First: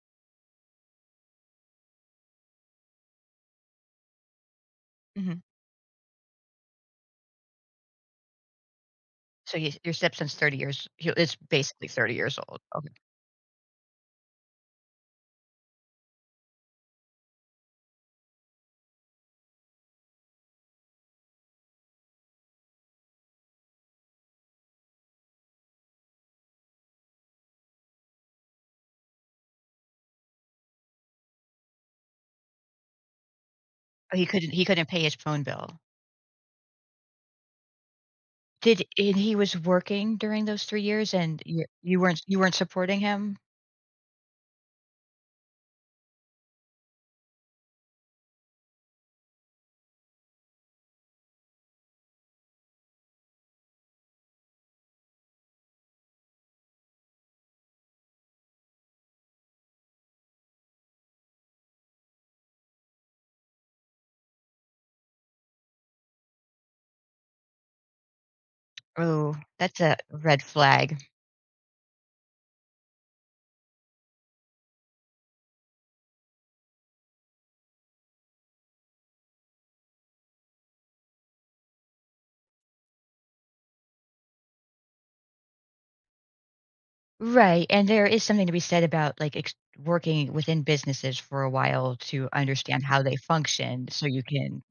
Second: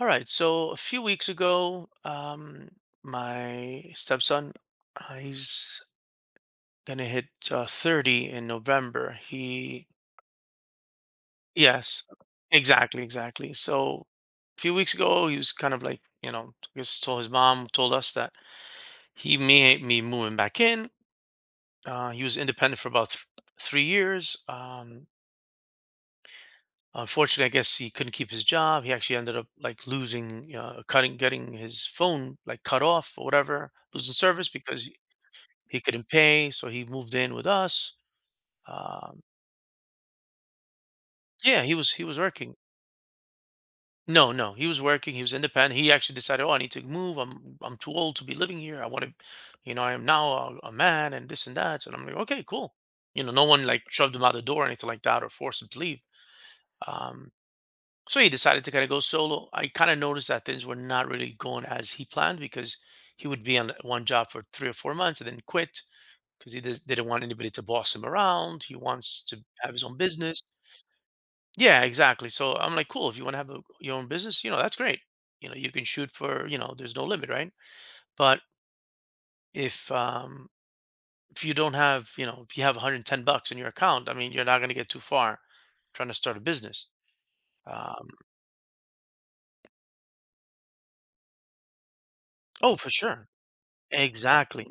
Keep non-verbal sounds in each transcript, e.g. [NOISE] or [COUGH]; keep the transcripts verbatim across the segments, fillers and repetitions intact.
All right. So a few weeks ago, um, my stepson, uh, Mhm. he's gonna hit uh, thirty in November. So your He, your stepson's thirty years he is basically yes, thirty years old. Okay. exactly, exactly. So a few weeks ago, he was kind of like, you know, I guess told his mom, told us that he may be moving back in. Uh, he was independent for about th- three years. Um, Unfortunately, I guess he couldn't keep his job. He actually ended up like losing, uh, cutting, getting his phone like cut off or whatever, losing Oh, He service couldn't he because couldn't he pay his phone bill. he couldn't pay. So he moved in with us. Did and Um, he was working during those three years and yeah, you he was you he was weren't you weren't working. supporting him? No, no, he was working. He was independent. He actually decided, oh, I need to move. I'm I'm too old to be living here. I want to, you know, I am now a, a man and this and that. And I'm like, okay, cool. You know, no one like shoved him out the door or anything like that or forced him to leave. Um, So he decided to kind of go solo. I kind of noticed that things were not really going as he planned because he would be on one job for three or four months and then quit because he dis- didn't want anybody to boss him around. He wants Oh, to have that's his a own red business. flag. Yeah, exactly. So I'm like, cool. If you want to have a, your own business, you know, that's great. You know, you can shoot for, you know, there's no limit, right? But if um if you don't have, you know, if you have one hundred ten bucks in your account, I mean, you're not going to get too far trying to start a business. Right, and there Um, is something to be said about, like, ex working within businesses for a while to oh, understand for how they sure. function so you can Exactly.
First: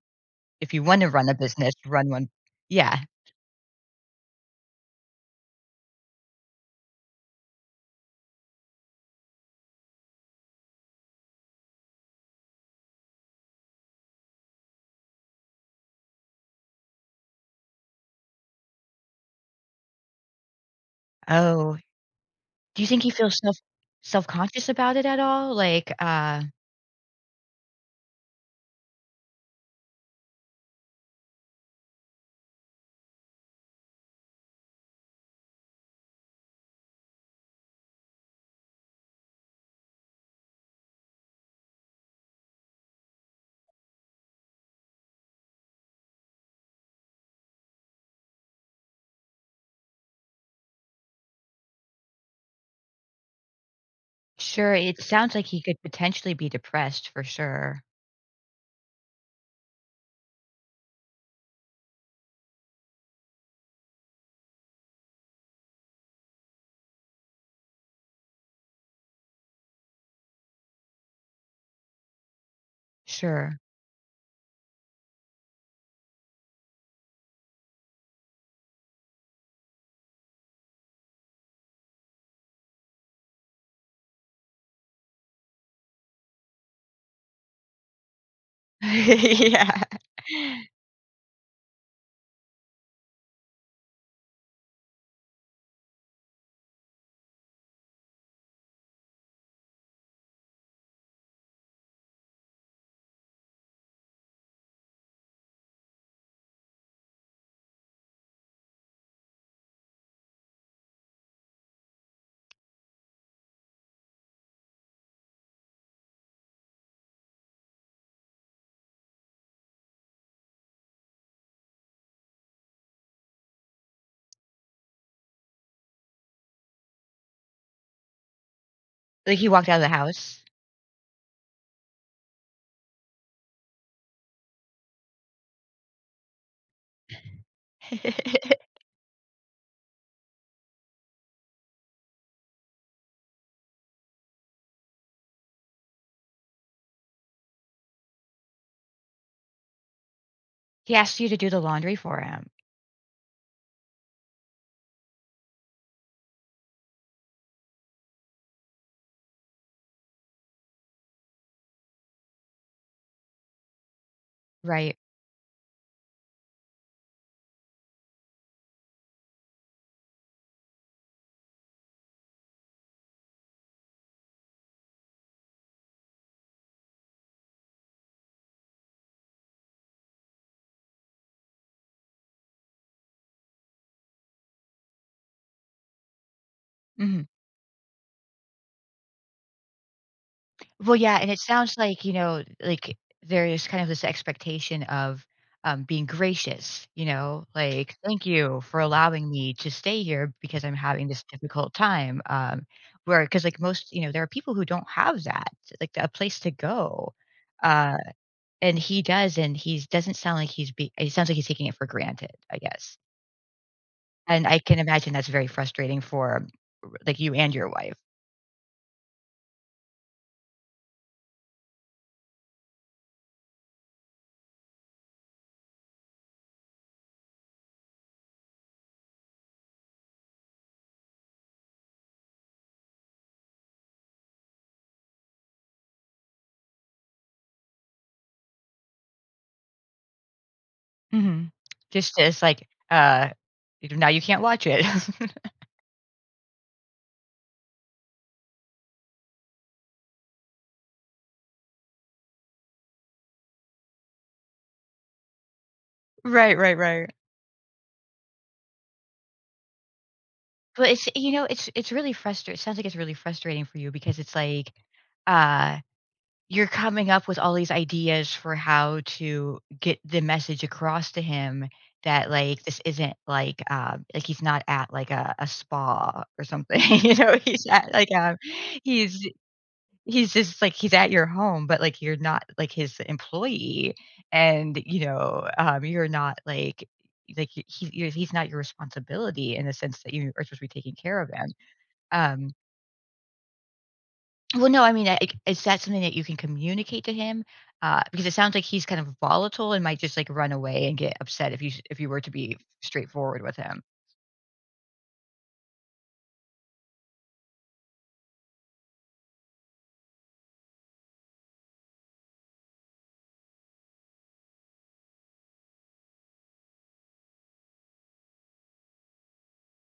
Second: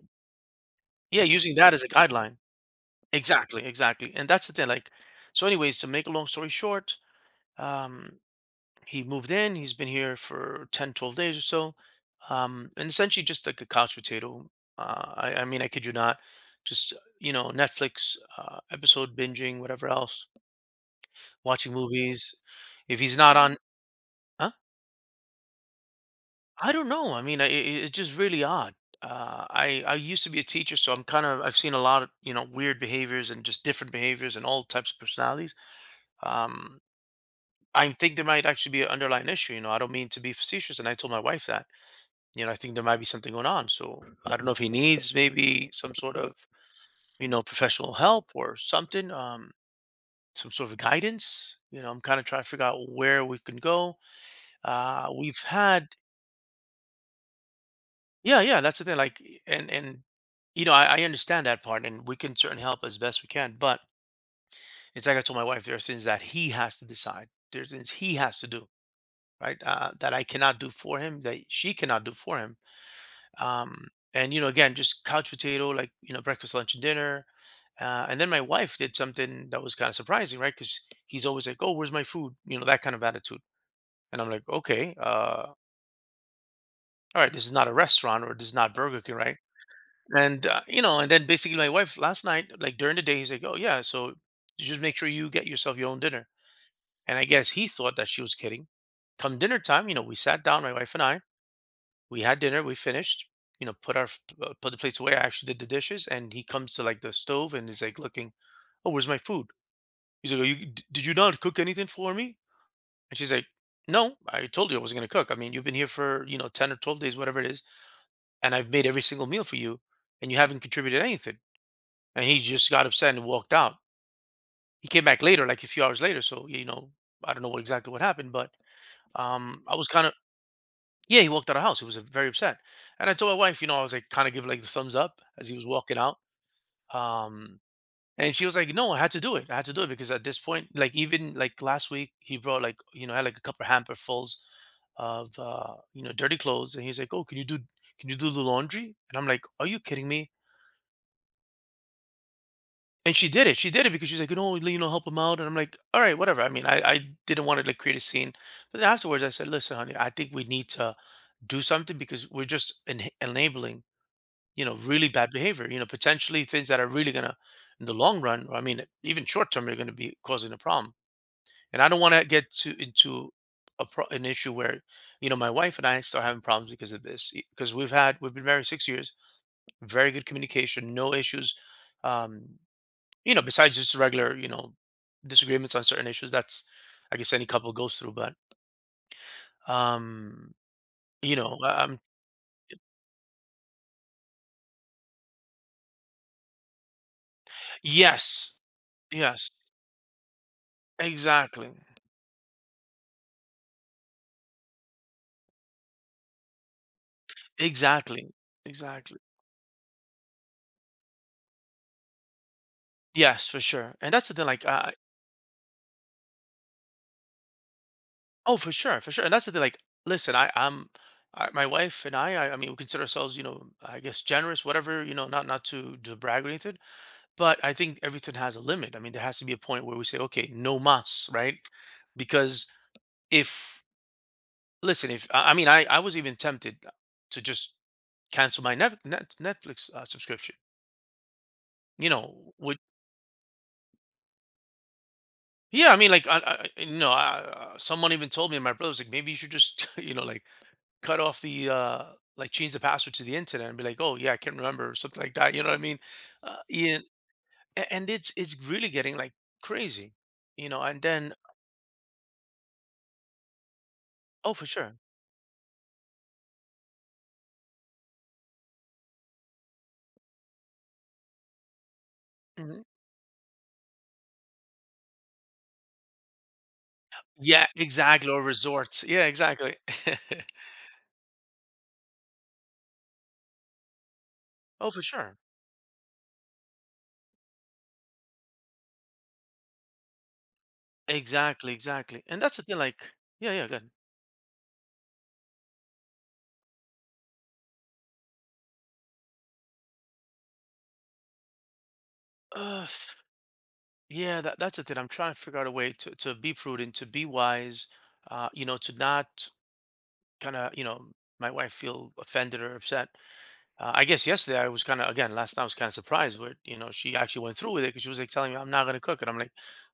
if you want to Yeah, run a using that business, as a run one. guideline. Yeah. Exactly, exactly. And that's the thing, like, so anyways, to make a long story short, um, he moved in, he's been here for ten, twelve days or so. Um, and essentially just like a couch potato. Uh, I, I mean, I kid you not, just, you know, Netflix, uh, episode binging, whatever else, watching Oh, movies. do you If think he he's not feels self on, huh? self-conscious about it at all? Like, uh I don't know. I mean, I, I it's just really odd. Uh, I I used to be a teacher, so I'm kind of I've seen a lot of you know weird behaviors and just different behaviors and all types of personalities. Um, I think there might actually be an underlying issue. You know, I don't mean to be facetious, and I told my wife that. You know, I think there might be something going on. So I don't know if he needs maybe some sort of you know professional help or something, um, some sort of guidance. You know, I'm kind of trying to figure out where we can go. sure, it Uh, sounds we've like he could had potentially be depressed for sure. Yeah, yeah, that's the thing. Like, and and you know, I, I understand that part, and we can certainly help as best we can. But it's like I told my wife, there are things that he has to decide. There's things he has to do, right? Uh, that I cannot do for him, that she cannot do for him. Sure. Um, and you know, again, just couch potato, like you know, breakfast, lunch, and dinner. Uh, and then my wife did something that was kind of surprising, right? Because he's always like, "Oh, where's my food?" You know, that kind of attitude. And I'm like, "Okay, uh, all right, this is not a restaurant, or this is not Burger King, right?" [LAUGHS] Yeah. and uh, you know and then basically my wife last night like during the day he's like oh yeah so you just make sure you get yourself your own dinner, and I guess he thought that she was kidding. Come dinner time, you know, we sat down, my wife and I, we had dinner, we finished, you know, put our f- uh, put the plates away. I actually did the dishes and he comes to like the stove and he's like looking, oh where's my food. He's like, oh, you, d- did you not cook anything for me? And she's like, no I told you I wasn't going to cook. I mean, you've been here for you know ten or twelve days, whatever it is, and I've made every single meal for you, and you haven't contributed anything. And he just got upset and walked out. He came back later, like a few hours later. So you know, I don't know what exactly what happened, but Like, he um, walked out I of was the kind of house? yeah. He walked out of the house. He was uh, very upset, and I told my wife, you know, I was like kind of give like the thumbs up as he was walking out. Um, and she was [LAUGHS] like, no, I had to do it. I had to do it because at this point, like even like last week, he brought like you know had like a couple hamper fulls of uh, you know dirty clothes, and he's like, oh, can you do can you do the laundry? And I'm like, are you kidding me? He asked you to do the laundry for him, And she did it. She did it because she's like, "You know, you know, help him out." And I'm like, "All right, whatever." I mean, I, I didn't want to like create a scene, but then afterwards, I said, "Listen, honey, I think we need to do something because we're just en- enabling, you know, right? really bad behavior. You know, potentially things that are really gonna, in the long run, or I mean, even short term, are gonna be causing a problem. And I don't want to get to into a pro- an issue where, you know, my wife and I start having problems because of this. Because we've had we've been married six years, very good communication, no issues." um you know, besides just regular, you know, disagreements on certain issues, that's I Mhm. guess any couple goes through. But um, Well, yeah, and you it know, sounds um, like, you know, like, there is kind of this expectation of, um, being gracious, you know? Like, "Thank yes, you for allowing yes, me to stay here because I'm having this exactly, difficult time." Um, where because like, most you know, there are people who don't have that, like, a place to go, uh. exactly, And he exactly. does, and he doesn't sound like he's be it sounds like he's taking it for granted, I guess. Yes, for sure. And that's the thing, And I like, can uh, imagine that's very frustrating for, like, you and your wife. oh, for sure, for sure. And that's the thing, like, listen, I, I'm, I, my wife and I, I, I mean, we consider ourselves, you know, I guess generous, whatever, you know, not not to to brag or anything. But I think everything has a limit. I mean, there has to be a point where we say, okay, no mas, right? Because if Listen, if I I mean, I I was even tempted uh, to just cancel my Net Net Netflix, uh, subscription, Mhm. you Just know, as, like, would uh, now you can't watch it. [LAUGHS] yeah, I mean, like, I I you know, I, uh, someone even told me, and my brother was like, "Maybe you should just, [LAUGHS] you know, like, cut off the, uh like, change the password to the internet," and be like, "Oh, yeah, I can't remember," or something like that, you know what I mean? Uh, Right, right, Yeah, right. a and it's it's really getting, like, crazy, you know, But and it's you then know, it's it's really frustr it sounds like it's really frustrating for you because it's oh, for like, sure. uh, you're coming up with all these ideas for how to get the message across to him that like this Mhm. isn't like um like he's not at like a, a spa or something [LAUGHS] you know he's Yeah, at like exactly, um or resorts. Yeah, he's exactly. [LAUGHS] he's just like he's at your home but like you're not like his employee, and Oh, for you sure. know um you're not like like he, he- he's not your responsibility in the sense that you are supposed to be taking care of him. Exactly, exactly. And Um, that's the thing, like, yeah, yeah, good. well, no, I mean, I like, is that something that you can communicate to him? Uh, because it sounds like he's kind of volatile and might just like run away and get upset if you s- if you were to be Uh, straightforward with him. yeah, that, that's the thing. I'm trying to figure out a way to, to be prudent, to be wise, uh, you know, to not kind of, you know, my wife feel offended or upset. Uh, I guess yesterday I was kind of, again, last night I was kind of surprised where, you know, she actually went through with it because she was like telling me, I'm not going to cook. And I'm like,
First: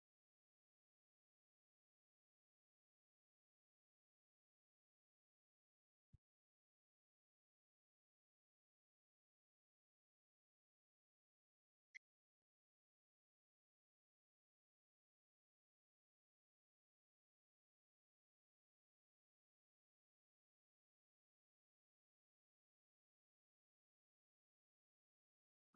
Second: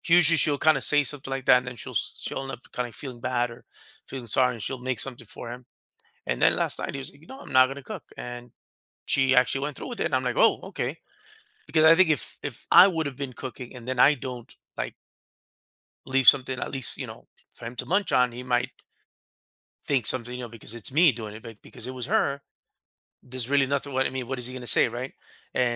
usually she'll kind of say something like that and then she'll, s- she'll end up kind of feeling bad or feeling sorry and she'll make something for him. And then last night he was like, no, I'm not going to cook. And she actually went through with it. And I'm like, oh, okay. Because I think if if I would have been cooking and then I don't like leave something at least, you know, for him to munch on, he might think something, you know, because it's me doing it, but because it was her, there's really nothing. What I mean, what is he gonna say, right?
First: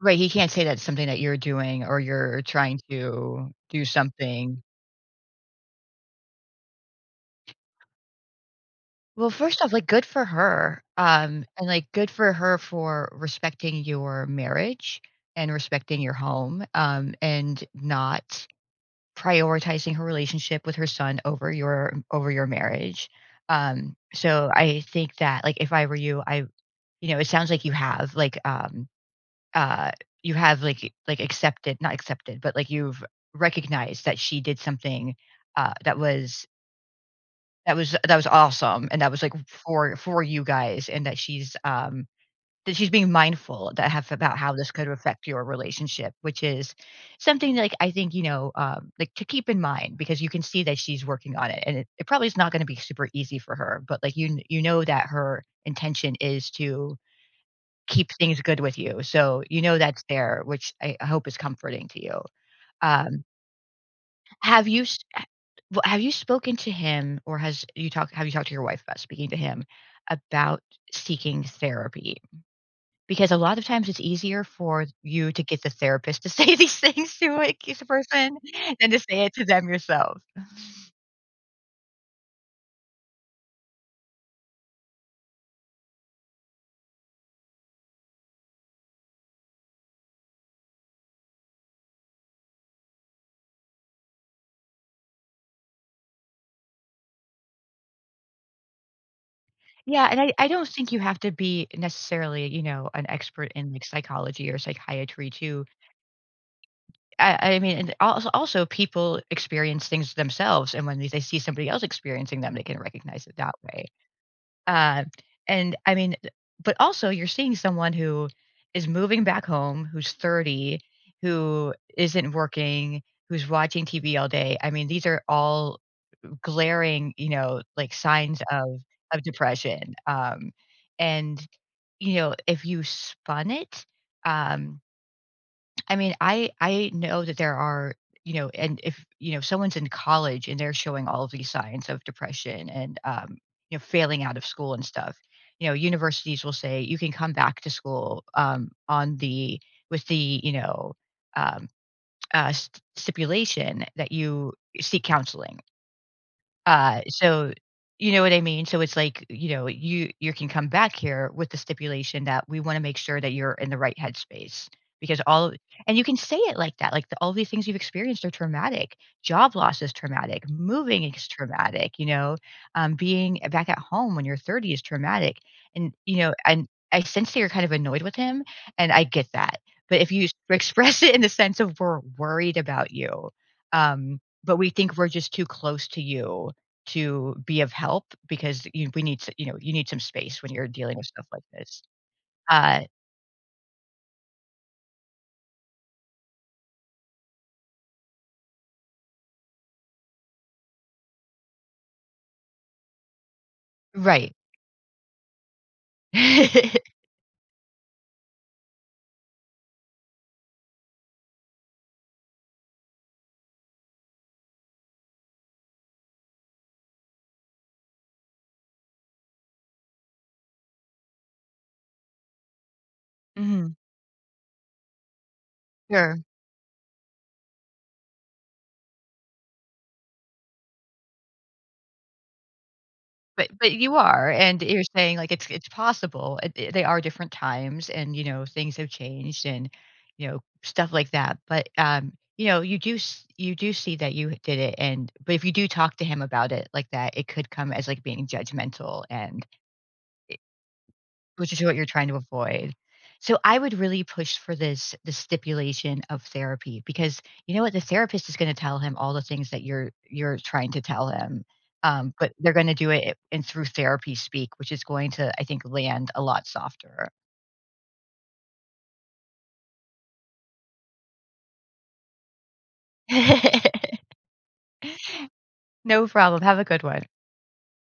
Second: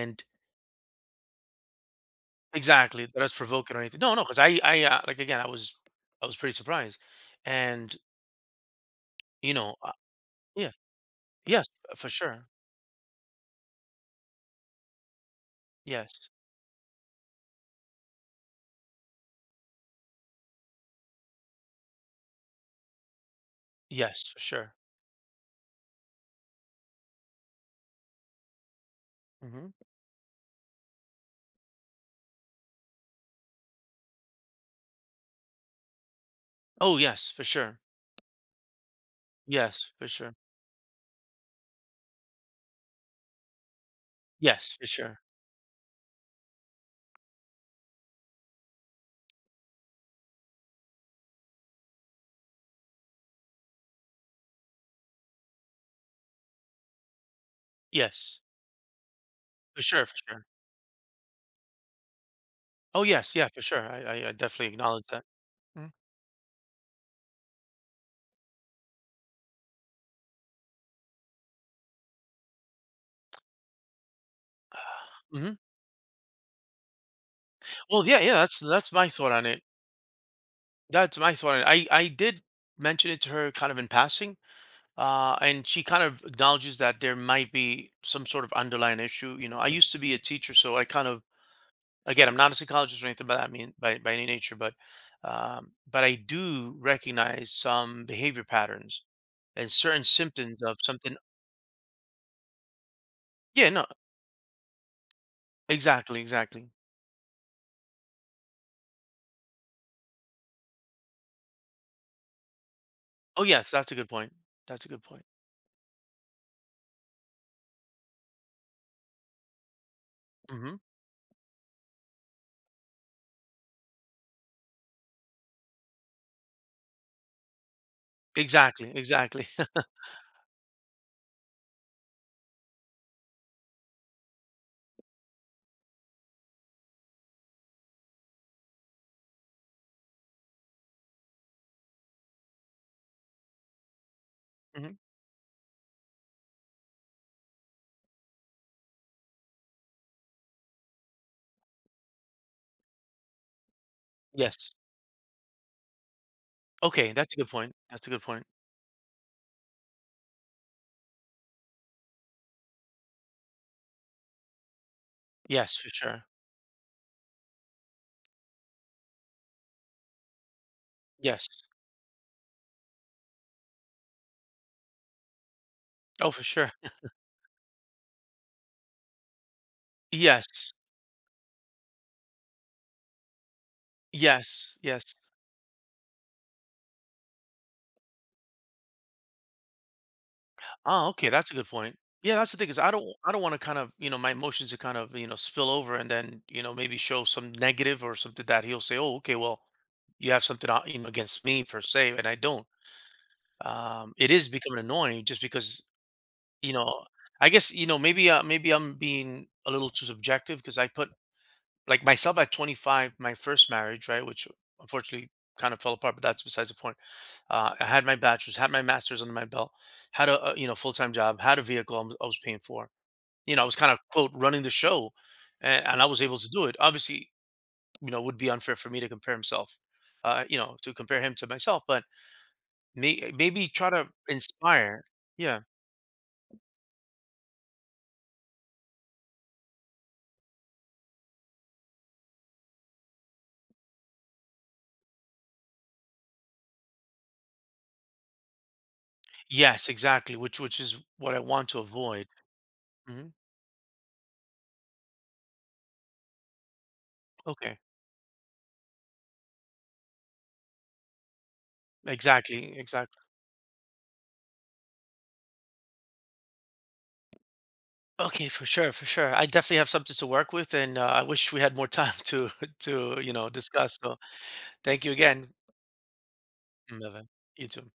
Right, he can't say that's something that you're doing or you're trying exactly, that us to provoking or do anything. No, no, because I something. I uh, like again, I was I was pretty surprised. And, Well, you first off, know, like uh, good for yeah, her. Um, yes, and like uh, for good for sure. her for respecting your marriage and respecting your Yes. home. Um, and not Prioritizing her relationship with her son over your over your marriage. Um, Yes, for so sure. I think that, like, if I were you, I you know, it sounds like you have, like, um, Hmm. uh, you have, like like, accepted not accepted, but, like, you've recognized that she did something, uh, that was Oh, yes, for that sure. was that was awesome, and that was, like, Yes, for for for sure. you guys, and that she's, um, that she's being mindful that have about how this Yes, for could sure. affect your relationship, which is something like I think, you know, um, like to keep in mind because you can see that she's working on it, and it, it probably is not going to be super easy for her. But like you, kn- you know that her intention is to keep Yes, things good with you, so you know for that's sure, for there, sure. which I I hope is comforting to you. Oh, Um, yes, yeah, for sure. I I I definitely have you s- acknowledge h- that. w- Mhm. have you spoken to him or has you talked have you talked to your wife about speaking to him about seeking therapy? Because a lot of times it's easier for you to Mhm. get the therapist to say [LAUGHS] these things to, like, the Well, yeah, yeah, person that's than that's to my say thought it to on it. them yourself. That's my thought on it. I I did mention it to her kind of in passing, uh, and she kind of acknowledges that there might be some sort of underlying issue. You know, I used to be a teacher, so I kind of again, I'm not a psychologist or anything by that mean by by any nature, but um, but I do recognize some behavior patterns and certain Yeah, and I I symptoms don't of think you something. have to be necessarily, you know, an expert Yeah, in, like, no, psychology or psychiatry to exactly, exactly. I I mean, and also also people experience things themselves, and when they they see somebody else experiencing them, they can recognize it Oh, that yes, way. that's a good point. That's a good Uh, point. and I mean, but also you're seeing someone who is moving back home, who's Mhm. thirty, who isn't working, who's watching T V all day. I mean, these are all glaring, you know, like signs of Exactly, of exactly. depression. [LAUGHS] Um, and you know, if you spun it, um, I mean, I I know that there are, you know, and if, you know, someone's in college and they're showing all of these signs of depression and um, you know, failing out of school and Mhm. stuff, you know, universities will say you can come back to school um on the with the, you know, um, uh, st- stipulation that you Yes. seek counseling, uh, Okay, that's a good so point. That's a you know good what I point. mean? So it's like, you know, you you can come back here with the stipulation that we wanna make sure that you're in the right headspace because all. Yes, for And you can sure. say it like that, like, the all these things you've experienced are traumatic. Job loss is traumatic, moving is Yes. traumatic, you know, um, being back at home when you're thirty is traumatic, and, you Oh, know, for and sure. I [LAUGHS] sense that you're kind of annoyed with him, and I get that, but if you s [LAUGHS] Yes. express it in the sense of we're worried about you, um, but we Yes. think we're Yes. just too close to you to be of help because you we need s you know, you need some space when you're dealing with Oh, stuff okay, like that's a good this. point. Yeah, that's the thing is Uh, I don't I don't want to kind of, you know, my emotions to kind of, you know, spill over and then, you know, maybe show some negative or something that he'll say, "Oh, okay, well, you have something on- you know against me per se," and I don't. Um, it right. is becoming annoying just because, you [LAUGHS] know, I guess, you know, maybe uh, maybe I'm being a little too subjective because I put like myself at twenty-five, my first marriage, right, which unfortunately kind of fell apart, but that's besides the point. Uh, I had my bachelor's, had my master's under my belt, had a, a you know full time job, had a vehicle I was, I was paying for. You know, I Mhm. was kind of quote running the show, and, and I Sure, was able to do it. Obviously, you know, it would be unfair for me to compare himself, uh, you know, to compare him to myself, but may, eh, but maybe but try you to are, and you're inspire. saying, like, it's Yeah. it's possible. It it they are different times and, you know, things have changed and, you know, stuff like that, but, um, you know, you do s you do see that you did it, and but if you do talk to him about it like that, it could come as, like, being judgmental and Yes, exactly. Which which is what I which is want what to you're trying to avoid. avoid. Hmm. So I would really push for this the stipulation of therapy because you know what Okay. the therapist is going to tell him all the things that you're you're trying to tell him, um, but they're going to Exactly. do it Exactly. and through therapy speak, which is going to I think land a lot softer. Okay, for sure, for sure. I definitely have something to work with, and uh, I wish we had more time to [LAUGHS] to you know [LAUGHS] discuss. So thank you again. No problem. Have a good one. Bye. You too.